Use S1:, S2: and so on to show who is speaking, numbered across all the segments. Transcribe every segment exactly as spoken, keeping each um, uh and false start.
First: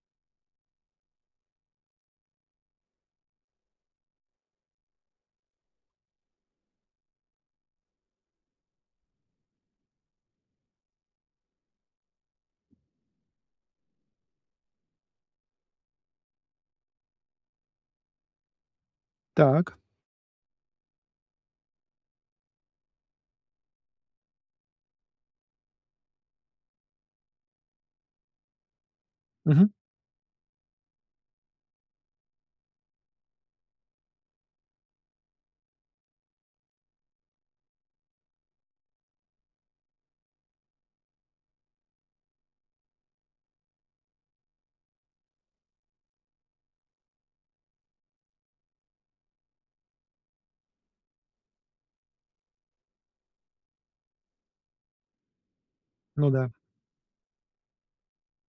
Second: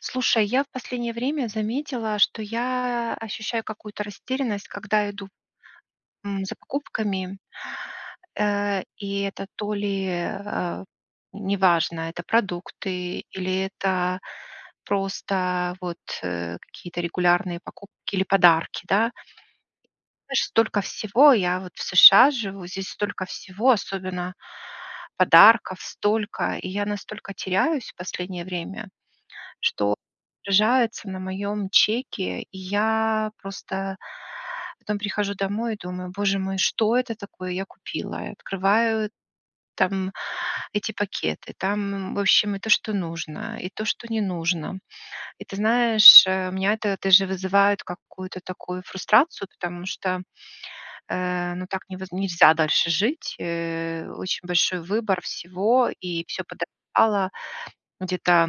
S1: Слушай, я в последнее время заметила, что я ощущаю какую-то растерянность, когда иду, м, за покупками, э, и, это то ли, э, а, неважно, это продукты, или это просто вот, э, какие-то регулярные покупки или подарки, да.
S2: Так.
S1: Знаешь, столько всего я вот в США живу, здесь столько всего, особенно подарков столько, и я настолько теряюсь в последнее время,
S2: Мгм.
S1: что отражается на моем чеке, и я просто потом прихожу домой и думаю, боже мой, что это такое я купила, и открываю там эти пакеты, там, м, в общем и то, что нужно, и то, что не нужно, И ты знаешь, э, меня это даже вызывает какую-то такую фрустрацию, потому что, э, ну так невоз нельзя дальше жить, э, очень большой выбор всего и
S2: Ну
S1: всё
S2: да.
S1: подорожало где-то,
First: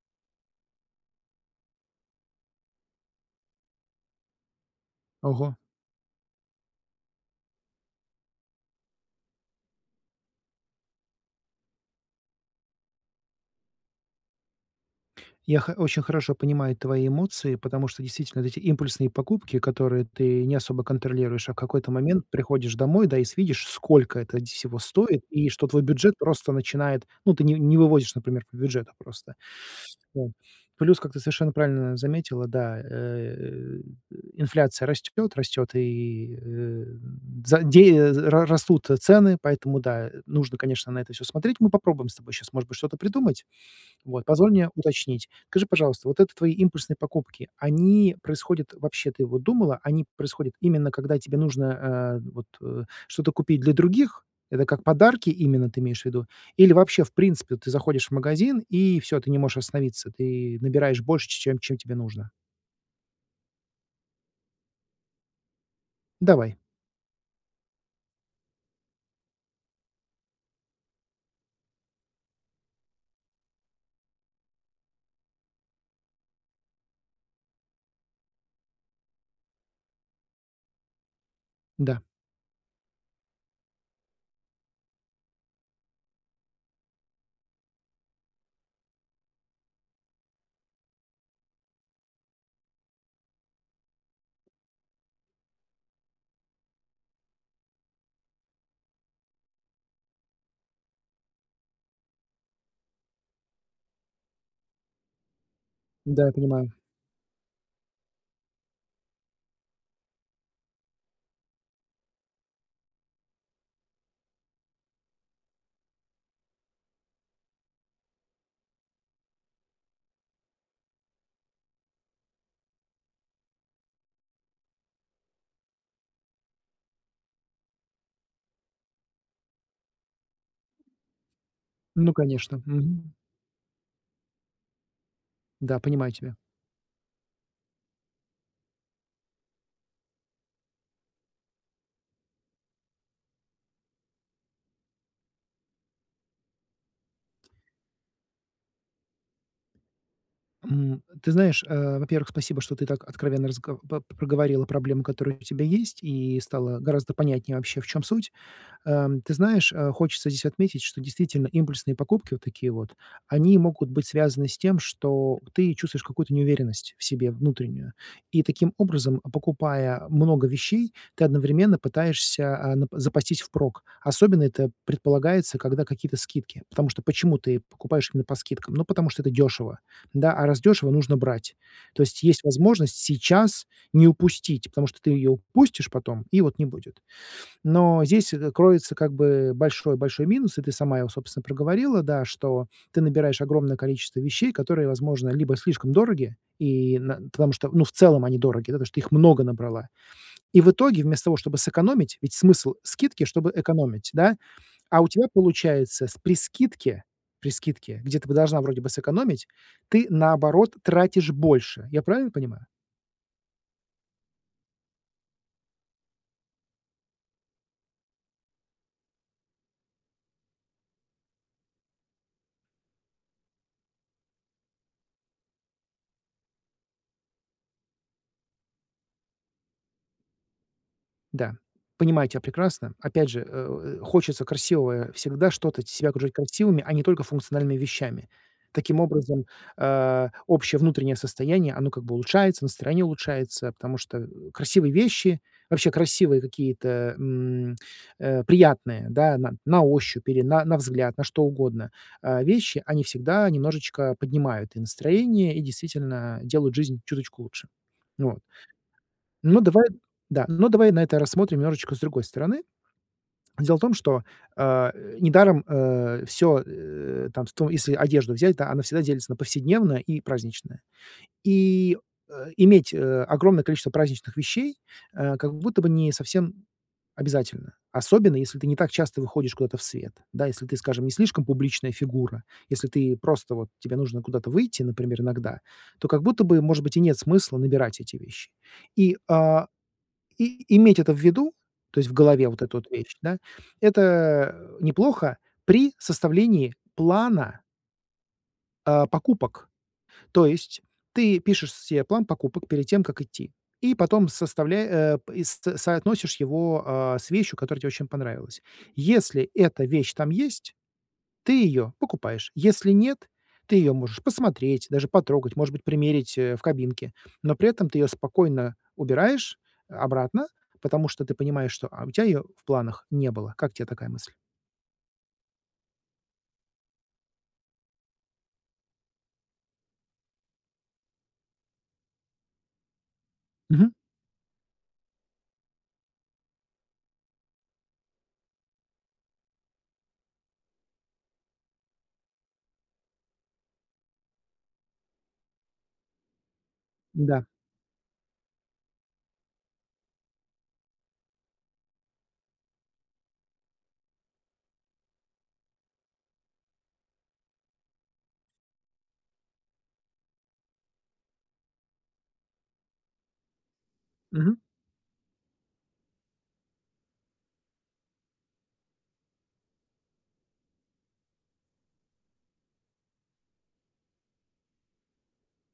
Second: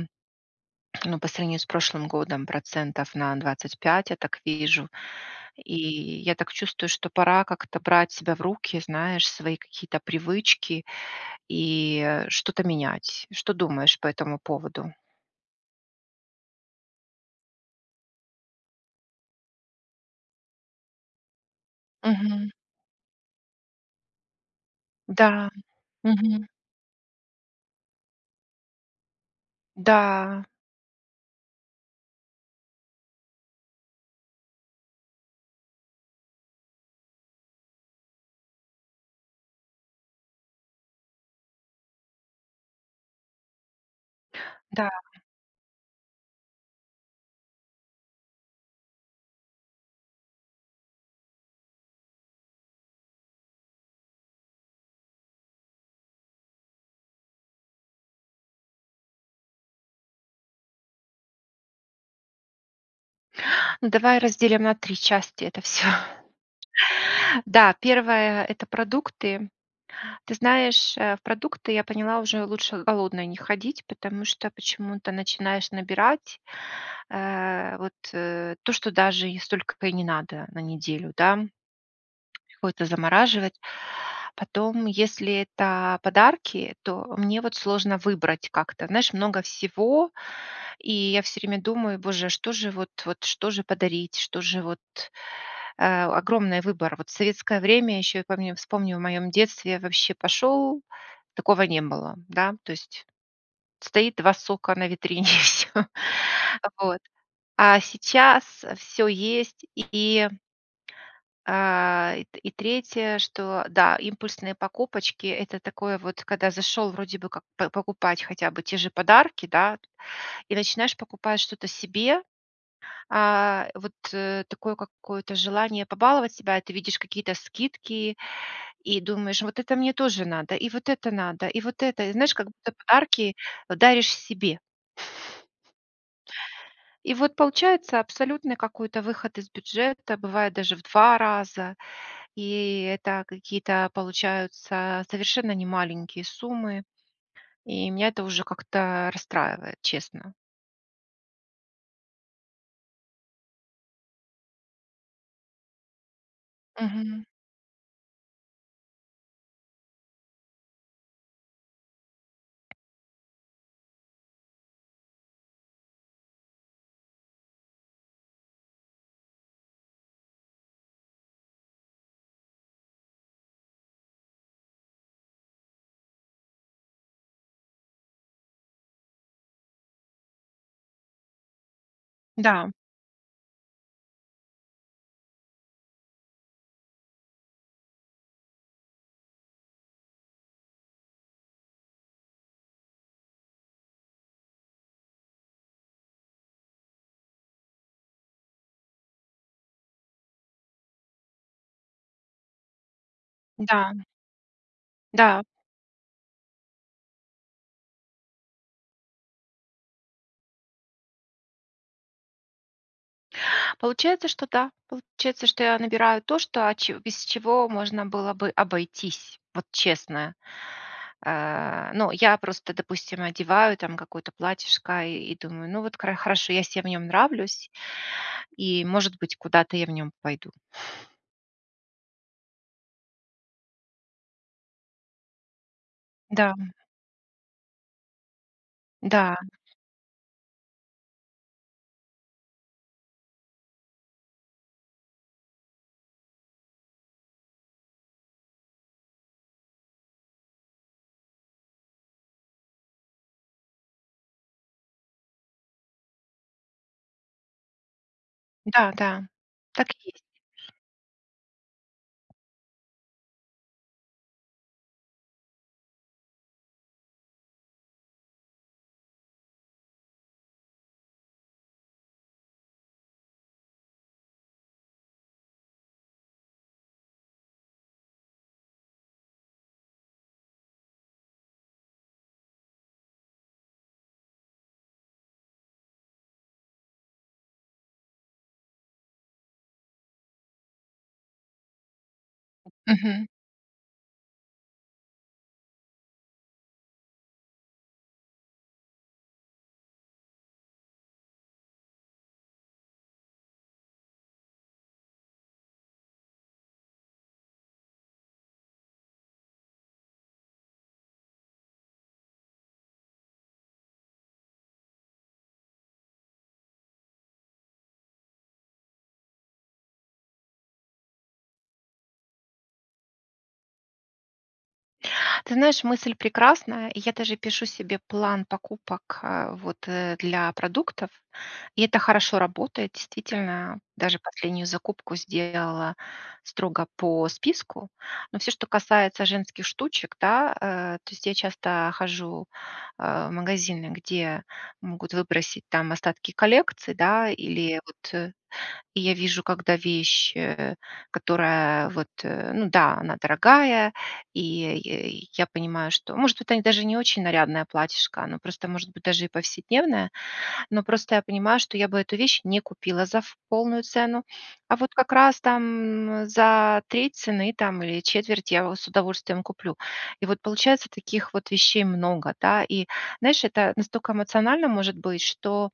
S1: ну, по сравнению с прошлым годом процентов на двадцать пять, я так вижу,
S2: Ого.
S1: и я так чувствую, что пора как-то брать себя в руки, знаешь, свои какие-то привычки и, э, что-то менять. Что думаешь по этому поводу?
S2: Я хо очень хорошо понимаю твои эмоции, потому что действительно вот эти импульсные покупки, которые ты не особо контролируешь, а в какой-то момент
S1: Мгм.
S2: приходишь домой, да, и с видишь, сколько это нь всего стоит, и
S1: Да.
S2: что твой бюджет
S1: Мгм.
S2: просто начинает, ну, ты ни не выводишь, например, по бюджету просто там.
S1: Да.
S2: Плюс, как ты совершенно правильно заметила, да, э, э, инфляция растёт, растёт, и, э, м за дея з ра растут, э, цены, поэтому да, и нужно, конечно, на это всё смотреть. Мы попробуем с тобой щас, может быть, что-то придумать. Вот, позволь мне
S1: Да.
S2: уточнить. Скажи, пожалуйста, вот это твои импульсные покупки, они происходят вообще, ты вот думала, они происходят именно когда тебе нужно, а, вот, э, что-то купить для других? Это как подарки именно ты имеешь в виду? Или вообще, в принципе, ты заходишь в магазин и всё, ты не можешь остановиться, ты набираешь больше, ч чем чем тебе нужно?
S1: Ну, давай разделим на три части это всё.
S2: Давай.
S1: Да, первое это продукты. Ты знаешь, а в продукты, я поняла, уже лучше голодной не ходить, потому что почему-то начинаешь набирать, а вот э то, что даже не столько-то и не надо на неделю да
S2: Да.
S1: Какое-то замораживать. Потом, если это подарки, то мне вот сложно выбрать как-то. Знаешь, много всего, и я всё время думаю: боже, а что же вот, вот что же подарить, что же вот, э, огромный выбор. Вот в советское время ещё, я помню вспомню в моём детстве, вообще пошёл, такого не было, да, то есть стоит два сока на витрине, и всё.
S2: Да, я
S1: А
S2: понимаю.
S1: вот, а сейчас всё есть. И, и А и т третье, что, да, импульсные покупочки это такое вот, когда зашел вроде бы как п покупать хотя бы те же подарки, да, и начинаешь покупать что-то себе. А вот такое какое-то желание побаловать себя, и ты видишь какие-то скидки, и думаешь, вот это мне тоже надо, и вот это надо, и вот это. И
S2: Ну
S1: знаешь, как
S2: конечно.
S1: будто
S2: Мгм.
S1: подарки вот даришь себе.
S2: Да, понимаю тебя.
S1: И вот получается абсолютный какой-то выход из бюджета, бывает даже в два раза, и это какие-то получаются совершенно не маленькие суммы, и меня это уже как-то расстраивает, честно.
S2: М, э, ты знаешь, а, во-первых, спасибо, что ты так откровенно разго по проговорила проблемы, которые у тебя есть, и стало гораздо
S1: Мгм.
S2: понятнее вообще, в чём суть. Ам ты знаешь, а, хочется здесь отметить, что действительно импульсные покупки, вот такие вот, они могут быть связаны с тем, что в, ты чувствуешь какую-то неуверенность в себе внутреннюю. И таким образом, покупая много вещей, ты одновременно пытаешься а на, п запастись впрок. Особенно это предполагается, когда какие-то скидки. Потому что почему ты покупаешь именно по скидкам? Ну потому что это дешево, да, а раз дешево, нужно брать. То есть есть
S1: Да.
S2: возможность сейчас не упустить, потому что ты ее упустишь потом, и вот не будет. Но здесь это кроется как бы большой большой минус, и ты сама его, собственно, проговорила, да, что ты набираешь огромное количество вещей, которые, возможно, либо слишком дороги, и на потому что, ну, в целом они дороги, да, потому что ты их много набрала, и в итоге, вместо того, чтобы сэкономить, ведь смысл скидки, чтобы
S1: Да.
S2: экономить, да, а у тебя
S1: Да.
S2: получается с при скидке, при скидке, где ты бы должна вроде бы сэкономить, ты, наоборот, тратишь больше. Я правильно понимаю?
S1: Получается, что да, получается, что я набираю то, что, а че без чего можно было бы обойтись, вот честно. А, ну я просто, допустим, одеваю там какое-то платьишко и и думаю, ну, вот кара хорошо, я се в нем нравлюсь, и, может быть, куда-то я в нем пойду.
S2: Да, понимаю тя прекрасно. Опять же, э, у, э, хочется красивого всегда что-то себя окружать
S1: Дам.
S2: красивыми, а не только функциональными вещами. Таким
S1: Да.
S2: образом, а общее внутреннее состояние оно как бы улучшается, настроение улучшается, потому что, э, красивые вещи, вообще красивые какие-то, м, э, приятные, да, на на ощупь или на на взгляд, на что угодно а вещи, они всегда немножечко поднимают и настроение и действительно делают жизнь чуточку лучше вот.
S1: Да, да,
S2: Ну давай
S1: так и есть.
S2: да, но давай на это рассмотрим немножечко с другой стороны. Дело в том, что, а, э, недаром, э, всё, э, там то если одежду взять, да, она всегда делится на повседневное и праздничное, и, а, иметь, э, огромное количество праздничных вещей, э, как будто бы не совсем обязательно, особенно если ты не так часто выходишь куда-то в свет. Да, если ты, скажем, не слишком публичная фигура, если ты просто вот тебе нужно куда-то выйти, например, иногда, то как будто бы, может быть, и нет смысла набирать эти вещи и, а, и. И иметь это в виду, то есть в голове вот эту вещь,
S1: Мгм.
S2: да, это, а, неплохо при составлении плана. А, покупок. То есть ты пишешь се план покупок перед тем, как идти, и потом составля э, пэ и с соотносишь его, а, с вещью, которая тебе очень понравилась. Если эта вещь там есть, ты её покупаешь, если нет, ты её можешь посмотреть, даже потрогать, может быть, примерить, э, в кабинке, но при этом ты её спокойно убираешь, э, обратно, потому что ты понимаешь, что, а, у тя её в планах не было. Как те такая мысль?
S1: Ты знаешь, мысль прекрасная, и я даже пишу себе план покупок, а вот, э, для продуктов, и это хорошо работает, действительно.
S2: Мгм.
S1: Даже последнюю закупку сделала строго по списку, но всё, что касается женских штучек, да, э, то есть я часто хожу, а, в магазины, где могут выбросить там остатки коллекций, да,
S2: Да.
S1: или вот, я вижу, когда вещь, э, которая вот, ну да, она дорогая, и и я понимаю, что, может, это даже не очень нарядное платьишко, оно просто может быть даже и повседневное. Но просто я понимаю, что я бы эту вещь не купила за ф полную цену,
S2: Мгм.
S1: а вот как раз там за треть цены там или четверть я в с удовольствием куплю. И вот получается, таких вот вещей много, да. И знаешь, это настолько эмоционально может быть, что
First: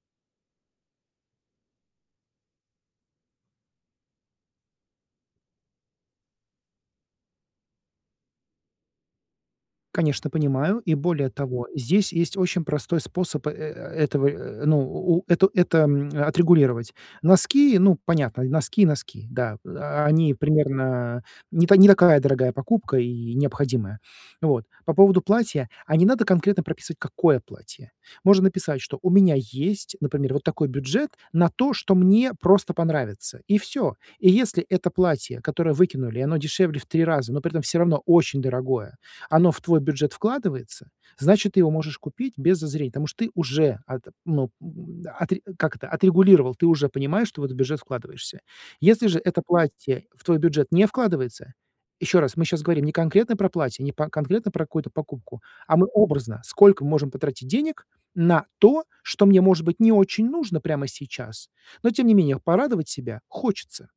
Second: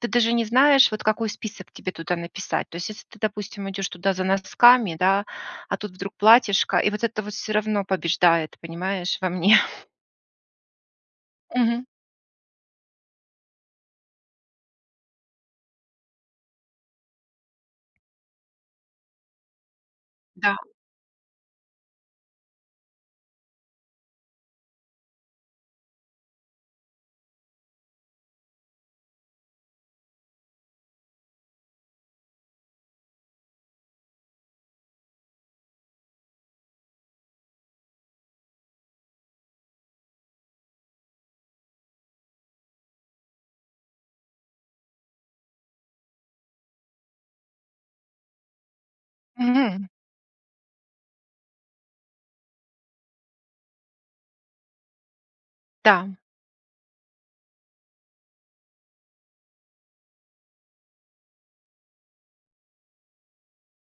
S1: ты даже не знаешь, вот какой список тебе туда написать. То есть, если ты, допустим, идёшь туда за носками, да, а тут вдруг платьишко, и вот это вот всё равно побеждает, понимаешь, во мне.
S2: Конечно, понимаю, и более того,
S1: Мгм.
S2: здесь есть очень простой способ, э, э, этого, э, ну, у это это, м, отрегулировать. Носки, ну, понятно, носки и носки, да, о они
S1: Да.
S2: примерно не та не такая дорогая покупка и необходимая. Вот, по поводу платья, а не надо конкретно прописывать, какое платье. Можно написать, что у меня есть, например, вот такой бюджет на то, что мне просто понравится, и всё. И если это платье, которое выкинули, и оно дешевле в три раза, но при этом всё равно очень дорогое, оно в твой бюджет вкладывается, значит, ты его можешь купить без зазрения. Потому что ты уже ат ну, м, м, отре как это, отрегулировал, ты уже понимаешь, что в этот бюджет вкладываешься. Если же это
S1: Мгм.
S2: платье в твой бюджет не вкладывается ещё раз, мы щас говорим не конкретно про платье, не по конкретно про какую-то покупку, а мы
S1: Да.
S2: образно, сколько можем потратить денег на то, что мне, может быть, не очень нужно прямо сейчас, но тем не менее порадовать себя хочется.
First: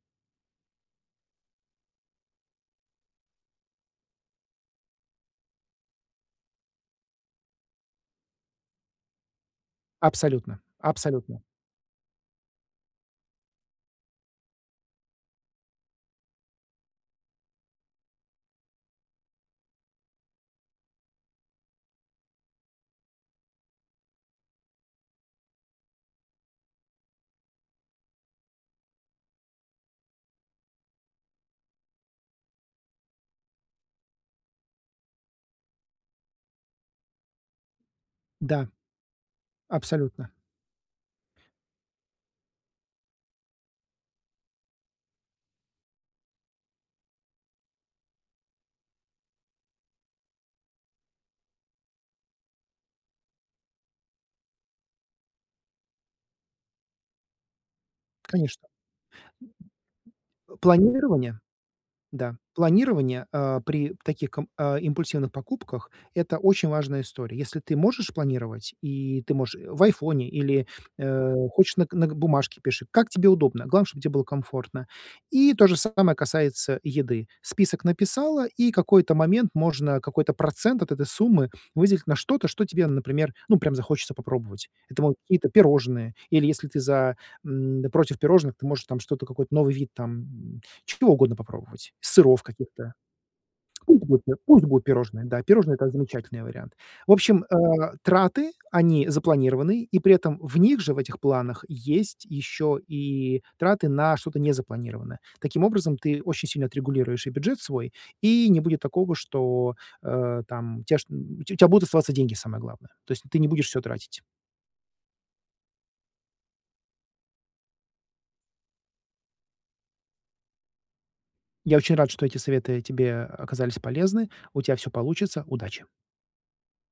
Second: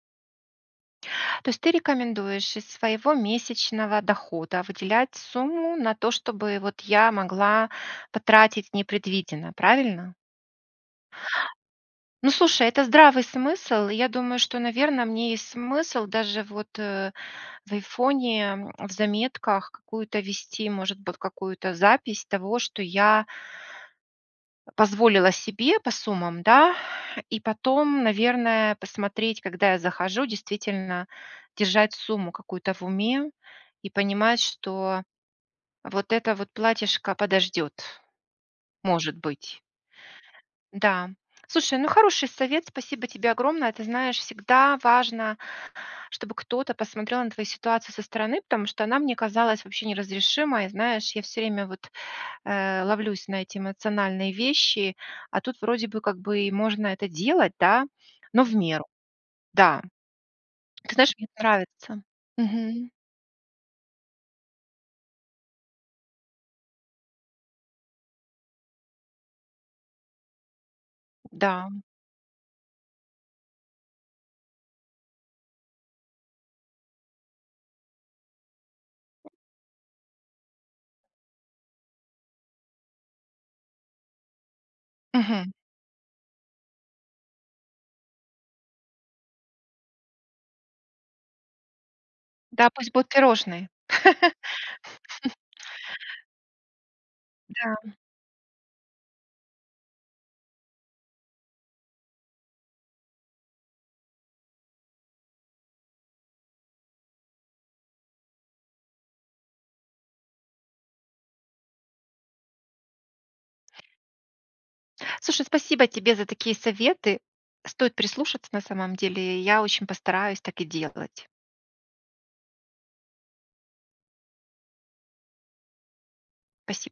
S1: То есть ты рекомендуешь из своего месячного дохода выделять сумму на то, чтобы вот я могла потратить непредвиденно, правильно?
S2: Абсолютно абсолютно.
S1: Ну, слушай, это здравый смысл. И я думаю, что, наверно, мне есть смысл даже вот, э, в "Айфоне", м, в заметках какую-то вести, может быть, какую-то запись того, что я позволила себе по суммам, да? И потом, наверное, посмотреть, когда я захожу, действительно держать сумму какую-то в уме и понимать, что вот это вот платьишко подождёт,
S2: Да.
S1: может быть.
S2: Абсолютно.
S1: Да. Слушай, ну, хороший совет, спасибо тебе огромное. Ты знаешь, всегда важно, чтобы кто-то посмотрел на твою ситуацию со стороны, потому что она мне казалась вообще неразрешимой. Знаешь, я всё время вот, э, ловлюсь на эти эмоциональные вещи, а тут вроде бы, как бы, и можно это делать, да, но в
S2: Конечно.
S1: меру. Да.
S2: Э,
S1: Ты знаешь, мне
S2: планирование.
S1: нравится.
S2: Да,
S1: Мгм.
S2: планирование, э, при таких кам а, импульсивных покупках- это очень важная история. Если ты можешь планировать и ты можешь и в "Айфоне" или, э,
S1: Да.
S2: хочешь, нак нак бумажке пиши, как тебе удобно, главное, чтоб те было комфортно. И то же самое касается еды. Список написала, и какой-то момент можно какой-то процент от этой суммы выделить на что-то, что тебе, например, ну, прям захочется попробовать. Это могут какие-то
S1: Мгм.
S2: пирожные, или если ты за м, против пирожных, ты можешь там что-то, какой-то новый вид там чего угодно попробовать, сыров
S1: Да, пусть
S2: каких-то.
S1: будут пирожные.
S2: Пусть будут пусть будут пирожные. Да, пирожные- это замечательный вариант. В общем,
S1: Да, м.
S2: э, траты- они запланированные, и при этом в них же, в этих планах, есть ещё и траты на что-то незапланированное. Таким образом ты очень сильно отрегулируешь и бюджет свой, и не будет такого, что, э, там, у тебя чт у тя будут оставаться деньги, самое главное. То есть ты не будешь всё тратить.
S1: Слушай, спасибо тебе за такие советы. Стоит прислушаться на самом деле. Я очень постараюсь так и делать.
S2: Я очень рад, что эти советы тебе оказались полезны. У тя всё получится. Удачи!
S1: Спаси